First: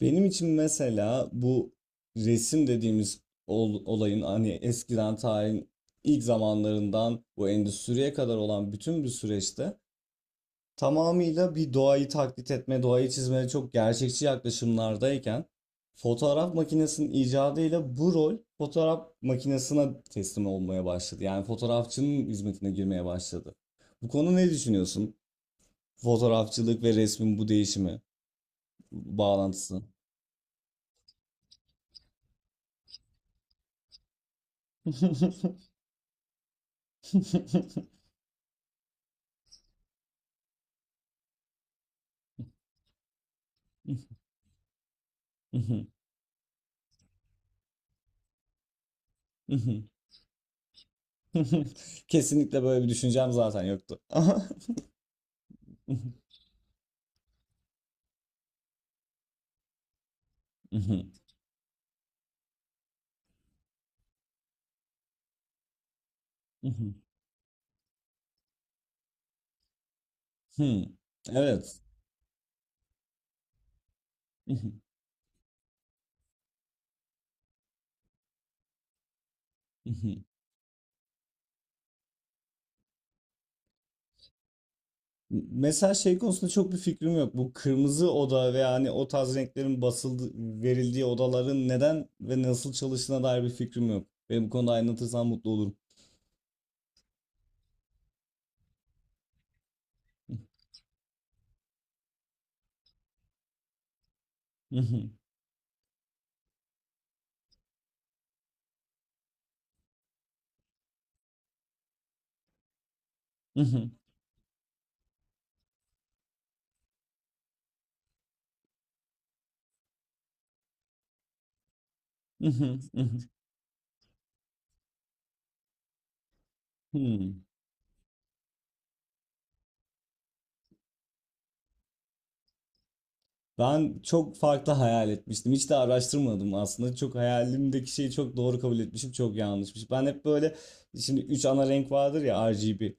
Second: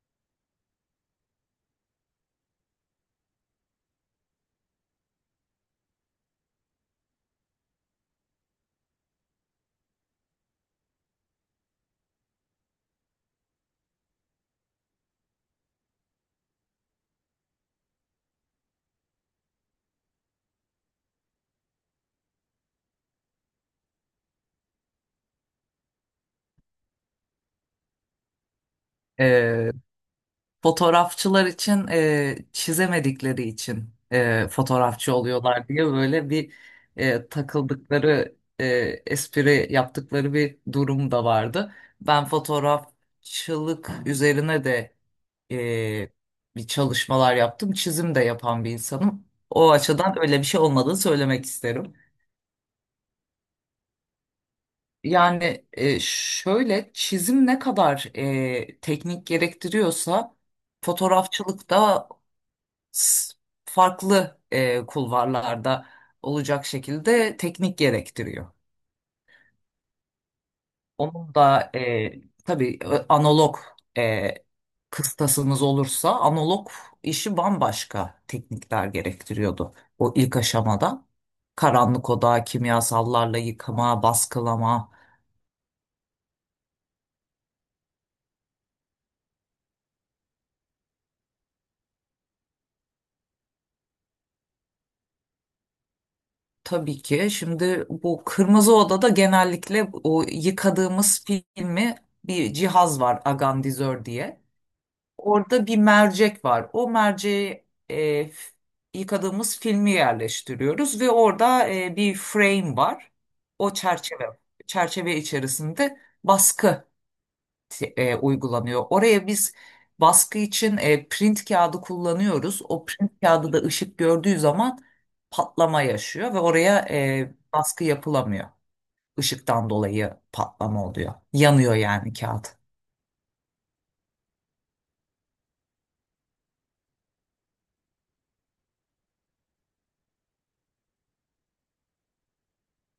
Benim için mesela bu resim dediğimiz olayın hani eskiden tarihin ilk zamanlarından bu endüstriye kadar olan bütün bir süreçte tamamıyla bir doğayı taklit etme, doğayı çizmeye çok gerçekçi yaklaşımlardayken fotoğraf makinesinin icadıyla bu rol fotoğraf makinesine teslim olmaya başladı. Yani fotoğrafçının hizmetine girmeye başladı. Bu konu ne düşünüyorsun? Fotoğrafçılık ve resmin bu değişimi, E, bağlantısı. Fotoğrafçılar için çizemedikleri için fotoğrafçı oluyorlar diye böyle bir takıldıkları espri yaptıkları bir durum da vardı. Ben fotoğrafçılık üzerine de e, bir çalışmalar yaptım. Çizim de yapan bir insanım. O açıdan öyle bir şey olmadığını söylemek isterim. Kesinlikle böyle bir düşüncem zaten yoktu. Yani şöyle çizim ne kadar teknik gerektiriyorsa fotoğrafçılıkta s- farklı kulvarlarda olacak şekilde teknik gerektiriyor. Onun da Evet. Tabii analog e, kıstasınız olursa analog işi bambaşka teknikler gerektiriyordu. O ilk aşamada karanlık oda, kimyasallarla yıkama, baskılama. Mesela şey konusunda çok bir fikrim yok. Bu kırmızı oda ve hani o tarz renklerin basıldı, verildiği odaların neden ve nasıl çalıştığına dair bir fikrim yok. Beni bu konuda aydınlatırsan mutlu olurum. Tabii ki şimdi bu kırmızı odada genellikle o yıkadığımız filmi bir cihaz var agandizör diye. Orada bir mercek var. O merceği yıkadığımız filmi yerleştiriyoruz ve orada bir frame var. O çerçeve içerisinde baskı uygulanıyor. Oraya biz baskı için print kağıdı kullanıyoruz. O print kağıdı da ışık gördüğü zaman patlama yaşıyor ve oraya baskı yapılamıyor. Işıktan dolayı patlama oluyor. Yanıyor yani kağıt. Ben çok farklı hayal etmiştim. Hiç de araştırmadım aslında. Çok hayalimdeki şeyi çok doğru kabul etmişim, çok yanlışmış. Ben hep böyle şimdi 3 ana renk vardır ya RGB.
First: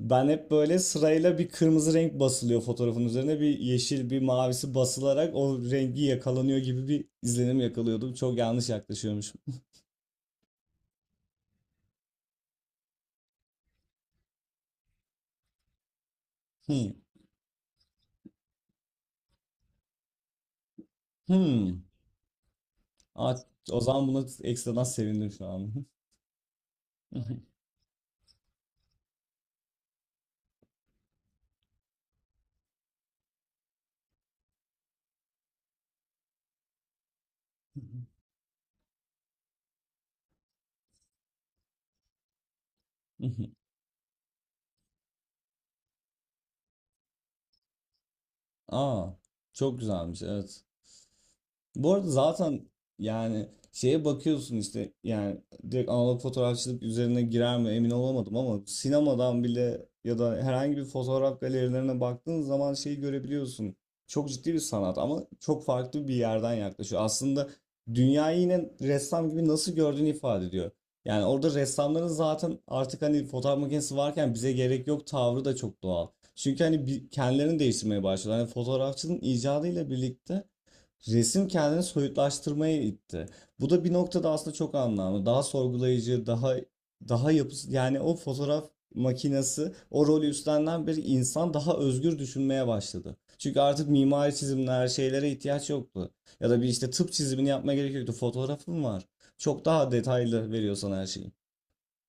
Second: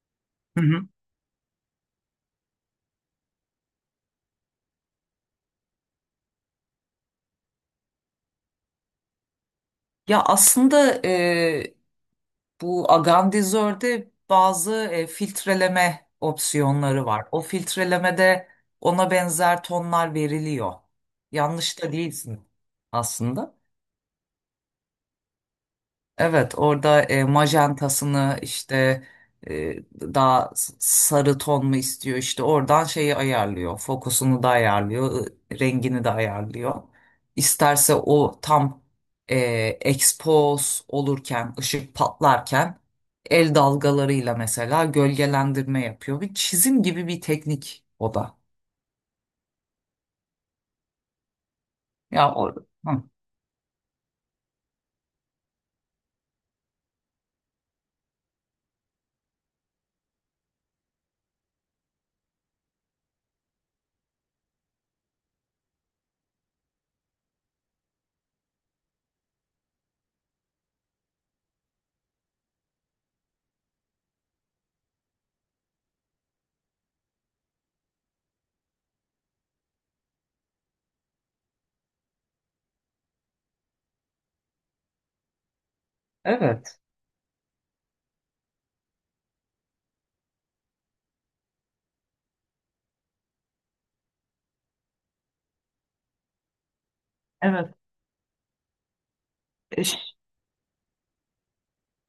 Ben hep Hı böyle hı. sırayla bir kırmızı renk basılıyor fotoğrafın üzerine bir yeşil bir mavisi basılarak o rengi yakalanıyor gibi bir izlenim yakalıyordum. Çok yanlış yaklaşıyormuşum. Ya aslında bu agandizörde bazı filtreleme Hmm. opsiyonları var. O filtrelemede ona benzer tonlar veriliyor. Yanlış Hmm. da değilsin Aa, aslında. o zaman buna ekstradan sevindim şu an. Evet, orada majantasını işte, daha sarı ton mu istiyor işte oradan şeyi ayarlıyor. Fokusunu da ayarlıyor, rengini de ayarlıyor. İsterse o tam e, expose olurken, ışık patlarken el dalgalarıyla mesela gölgelendirme yapıyor. Bir çizim gibi bir teknik o da. Aa, çok güzelmiş evet. Bu arada Ya o, zaten Hı, yani şeye bakıyorsun işte yani direkt analog fotoğrafçılık üzerine girer mi emin olamadım ama sinemadan bile ya da herhangi bir fotoğraf galerilerine baktığın zaman şeyi görebiliyorsun. Çok ciddi bir sanat ama çok farklı bir yerden yaklaşıyor. Aslında dünyayı yine ressam gibi nasıl gördüğünü ifade ediyor. Yani orada ressamların zaten artık hani fotoğraf makinesi varken bize gerek yok tavrı da çok doğal. Çünkü hani kendilerini değiştirmeye başlıyorlar. Hani fotoğrafçının icadıyla birlikte resim kendini soyutlaştırmaya itti. Bu da bir noktada aslında çok anlamlı. Daha sorgulayıcı, daha evet. daha yapısı yani o fotoğraf makinesi o rolü üstlenen bir insan daha özgür düşünmeye başladı. Çünkü artık mimari çizimler, şeylere ihtiyaç yoktu. Ya da bir işte tıp çizimini yapmaya Evet. gerek yoktu. Fotoğrafın var. Çok daha detaylı veriyor sana her şeyi.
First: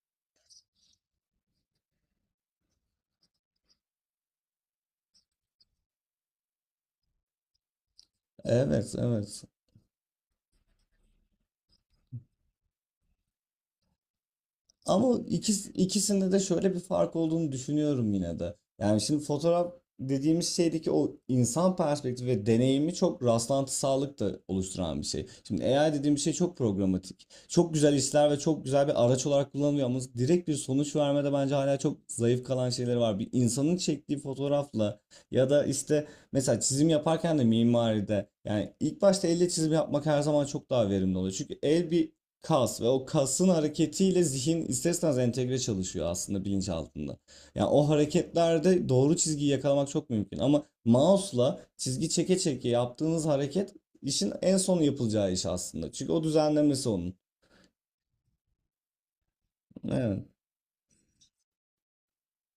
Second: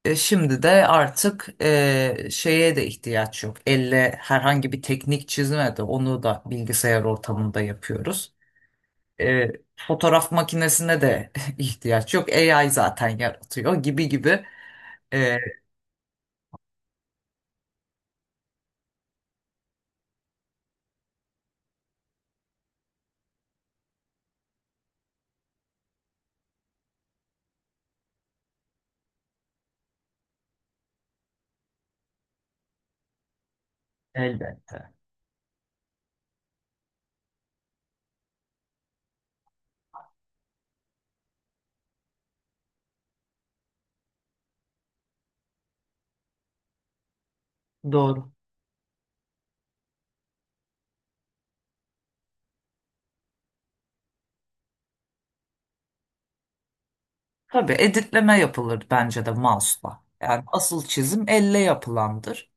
Şimdi de artık şeye de ihtiyaç yok. Elle herhangi bir teknik çizme de onu da bilgisayar ortamında yapıyoruz. Evet, evet. Fotoğraf makinesine de ihtiyaç yok. AI zaten yaratıyor gibi gibi. Ama E, ikisinde de şöyle bir fark olduğunu düşünüyorum yine de. Yani şimdi fotoğraf dediğimiz şeydeki o insan perspektifi ve deneyimi çok rastlantısallık da oluşturan bir şey. Şimdi AI dediğim şey çok programatik. Çok güzel işler ve çok güzel bir araç olarak kullanılıyor ama direkt bir sonuç vermede bence hala çok zayıf kalan şeyleri var. Bir insanın çektiği Elbette. fotoğrafla ya da işte mesela çizim yaparken de mimaride yani ilk başta elle çizim yapmak her zaman çok daha verimli oluyor. Çünkü el bir kas ve o kasın hareketiyle zihin isterseniz entegre çalışıyor aslında bilinçaltında. Yani o Doğru. hareketlerde doğru çizgiyi yakalamak çok mümkün ama mouse'la çizgi çeke çeke yaptığınız hareket işin en son yapılacağı iş aslında. Çünkü o düzenlemesi onun. Tabii editleme yapılır bence de mouse'la. Evet. Yani asıl çizim elle yapılandır.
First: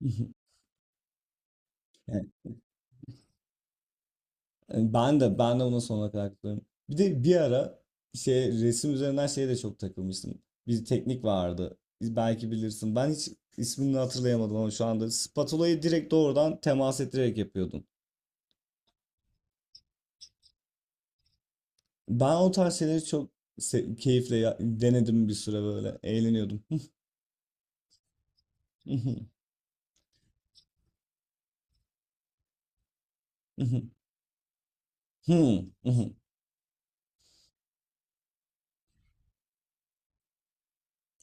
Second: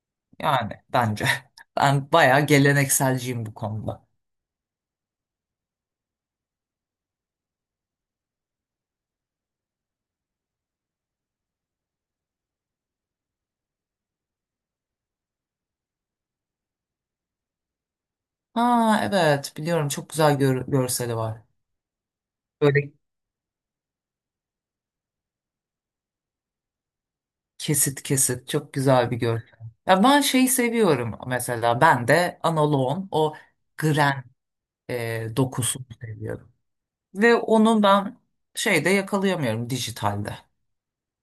Yani bence. Ben Yani bayağı gelenekselciyim bu konuda. hani ben de buna sonuna kadar katılıyorum. Bir de bir ara şey resim üzerinden şeye de çok takılmıştım. Bir teknik vardı. Belki bilirsin. Ben hiç ismini hatırlayamadım ama şu anda spatulayı direkt doğrudan temas ettirerek yapıyordum. Ha evet biliyorum çok güzel görseli var. Ben o tarz Böyle. şeyleri çok keyifle denedim bir süre böyle. Eğleniyordum. Kesit kesit çok güzel bir görsel. Ya ben şeyi seviyorum mesela, ben de analoğun o gren dokusunu seviyorum. Ve onu ben şeyde yakalayamıyorum, dijitalde.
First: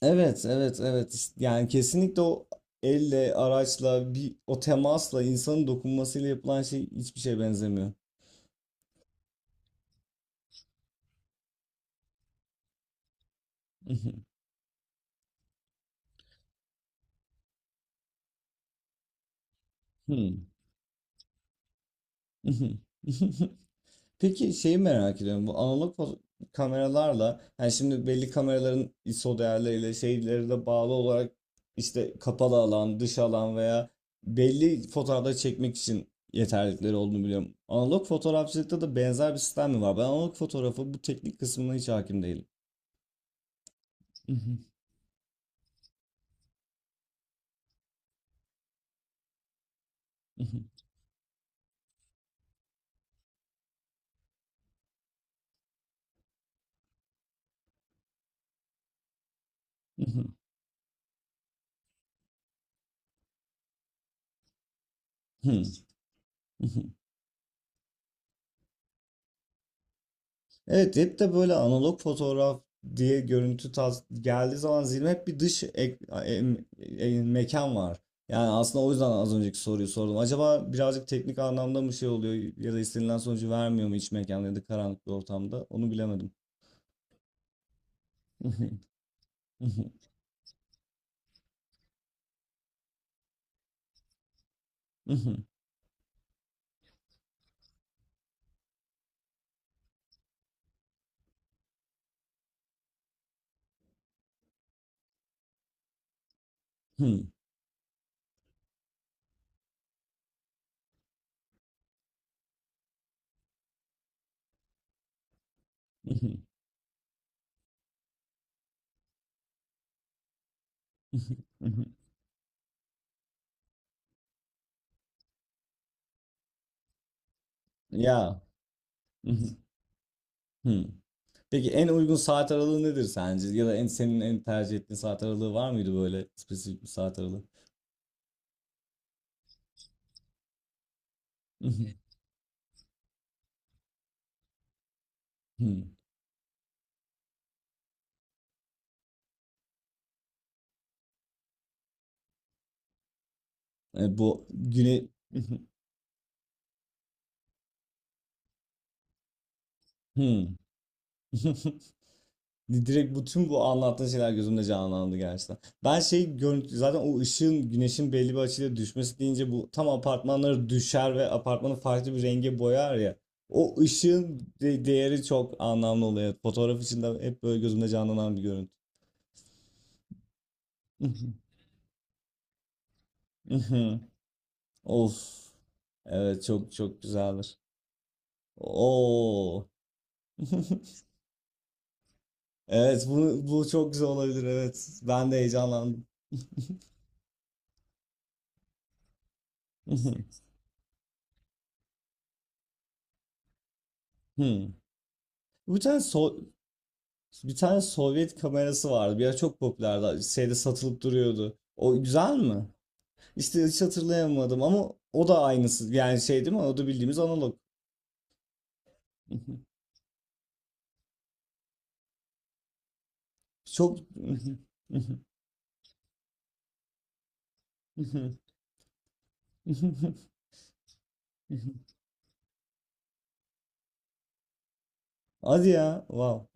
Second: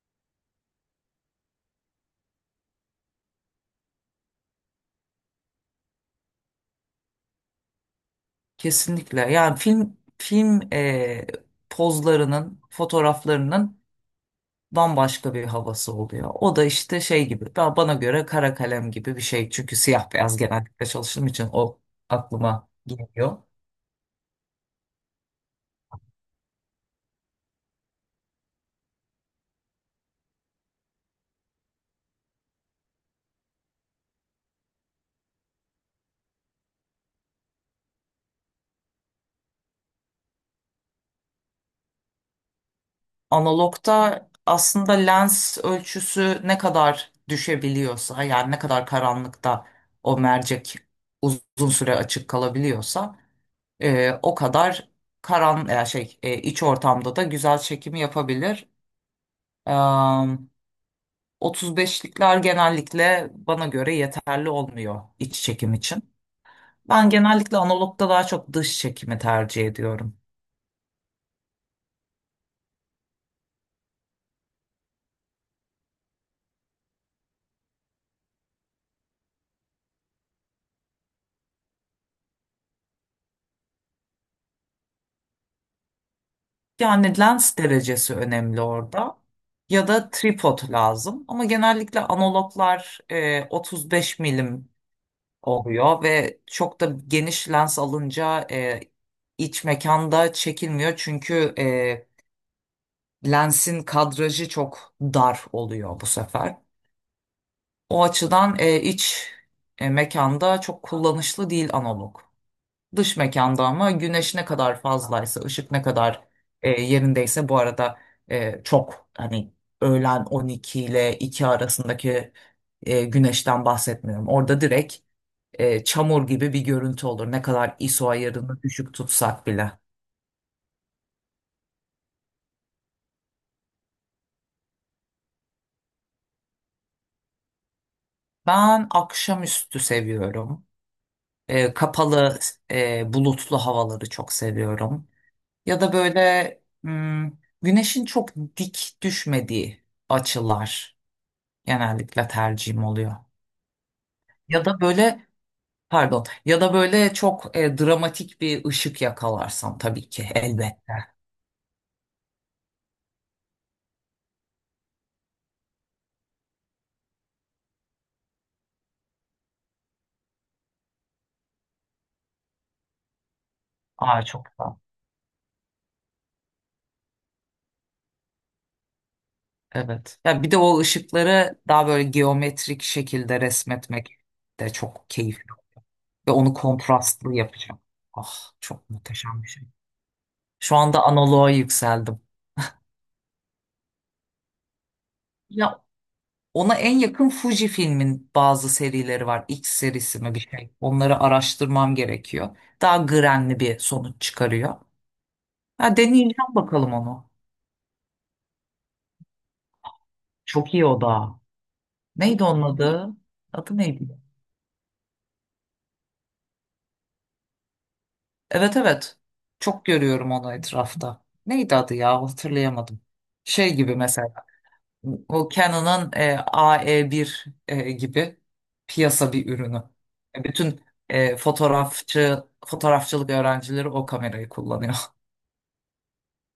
Evet, evet, evet. İşte yani kesinlikle o elle, araçla, bir o temasla, insanın dokunmasıyla yapılan şey hiçbir şeye benzemiyor. Kesinlikle, yani film pozlarının, fotoğraflarının bambaşka bir havası oluyor. O da işte şey gibi, ben bana göre kara kalem gibi bir şey. Çünkü siyah beyaz genellikle çalıştığım için o aklıma geliyor. Peki şeyi merak ediyorum. Bu analog kameralarla yani şimdi belli kameraların ISO değerleriyle şeyleri de bağlı olarak işte kapalı alan, dış alan veya belli fotoğrafları çekmek için yeterlilikleri olduğunu biliyorum. Analog fotoğrafçılıkta da benzer bir sistem mi var? Ben analog fotoğrafı bu teknik kısmına hiç hakim değilim. Analogta aslında lens ölçüsü ne kadar düşebiliyorsa, yani ne kadar karanlıkta o mercek uzun süre açık kalabiliyorsa o kadar karan ya şey e, iç ortamda da güzel çekimi yapabilir. Eee 35'likler genellikle bana göre yeterli olmuyor iç çekim için. Ben genellikle analogda daha çok dış çekimi tercih ediyorum. Evet hep de böyle analog fotoğraf diye görüntü tas geldiği zaman zihnime hep bir dış ek- em- em- e, mekan var. Yani aslında o yüzden az önceki soruyu sordum. Acaba birazcık teknik anlamda mı şey oluyor ya da istenilen sonucu vermiyor mu iç mekan ya da karanlık bir ortamda? Onu bilemedim. Yani lens derecesi önemli orada. Ya da tripod lazım. Ama genellikle analoglar 35 milim oluyor ve çok da geniş lens alınca iç mekanda çekilmiyor. Çünkü lensin kadrajı çok dar oluyor bu sefer. O açıdan mekanda çok kullanışlı değil analog. Dış mekanda ama güneş ne kadar fazlaysa, ışık ne kadar yerindeyse, bu arada çok hani öğlen 12 ile 2 arasındaki güneşten bahsetmiyorum. Orada direkt çamur gibi bir görüntü olur, ne kadar ISO Ya. ayarını düşük tutsak bile. Peki en uygun saat aralığı nedir sence? Ya da en senin en tercih ettiğin saat aralığı var mıydı böyle spesifik bir saat aralığı? Ben akşamüstü seviyorum. Kapalı, bulutlu havaları çok seviyorum. Ya da böyle güneşin çok dik düşmediği açılar genellikle tercihim oluyor. Bu Ya da güne böyle, pardon, ya da böyle çok dramatik bir ışık yakalarsam tabii ki Hımm. elbette. Direkt bütün bu anlattığın şeyler gözümde canlandı gerçekten. Ben şey görüntü zaten o ışığın güneşin belli bir açıyla düşmesi deyince bu tam apartmanları düşer ve apartmanı farklı bir renge boyar ya. O Aa ışığın çok da. Değeri çok anlamlı oluyor. Fotoğraf içinde hep böyle gözümde canlanan bir görüntü. Evet. Ya bir de o ışıkları daha böyle geometrik şekilde resmetmek de çok keyif. Of. Ve Evet onu çok çok kontrastlı güzeldir. yapacağım. Ah çok muhteşem bir şey. Oo. Şu anda analoğa yükseldim. Evet bu çok güzel olabilir evet. Ben de Ya, heyecanlandım. ona en yakın Fuji filmin bazı serileri var. X serisi mi bir şey. Onları araştırmam gerekiyor. Daha grenli bir sonuç Hmm. çıkarıyor. Bir Ha, tane So- deneyeceğim bakalım onu. Bir tane Sovyet kamerası vardı. Bir ara çok popülerdi. Şeyde Çok iyi satılıp o da. duruyordu. O güzel Neydi onun mi? adı? İşte Adı hiç neydi? hatırlayamadım ama o da aynısı. Yani şey değil mi? O da bildiğimiz analog. Evet evet. Çok görüyorum onu etrafta. Neydi adı ya? Hatırlayamadım. Şey gibi Çok mesela. O Canon'ın AE1 gibi piyasa bir ürünü. Bütün fotoğrafçılık öğrencileri o kamerayı kullanıyor. Hadi ya. Wow.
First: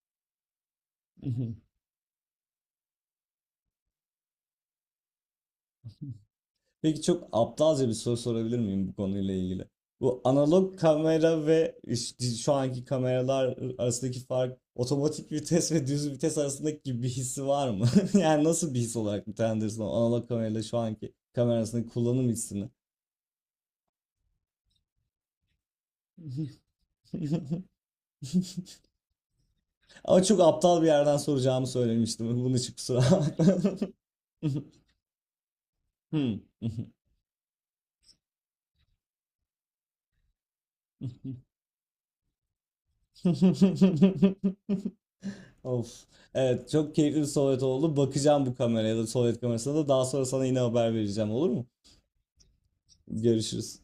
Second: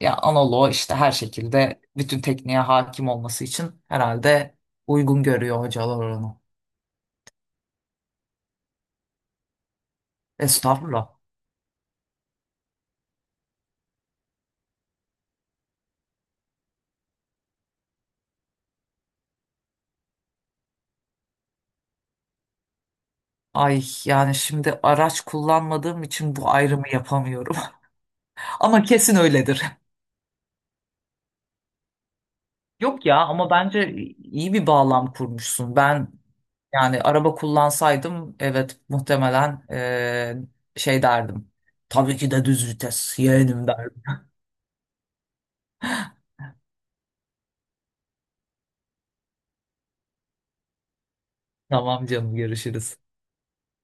Ya analoğu işte her şekilde bütün tekniğe hakim olması için herhalde uygun görüyor hocalar onu. Peki çok aptalca bir soru sorabilir miyim bu konuyla ilgili? Bu analog Estağfurullah. kamera ve işte şu anki kameralar arasındaki fark otomatik vites ve düz vites arasındaki bir hissi var mı? Yani nasıl bir his olarak nitelendirirsin o analog kamerayla şu anki kamera arasındaki kullanım hissini? Ay yani şimdi araç kullanmadığım için bu ayrımı yapamıyorum. Ama kesin öyledir. Ama çok aptal bir yerden soracağımı söylemiştim. Bunun için kusura Yok ya, bakma. ama bence iyi bir bağlam kurmuşsun. Ben, Hmm. yani araba kullansaydım evet muhtemelen şey derdim. Tabii ki de düz vites yeğenim derdim. Of. Evet çok keyifli bir sohbet oldu. Bakacağım bu kameraya da sohbet kamerasına da daha sonra sana yine haber vereceğim olur mu? Tamam canım, görüşürüz. Görüşürüz.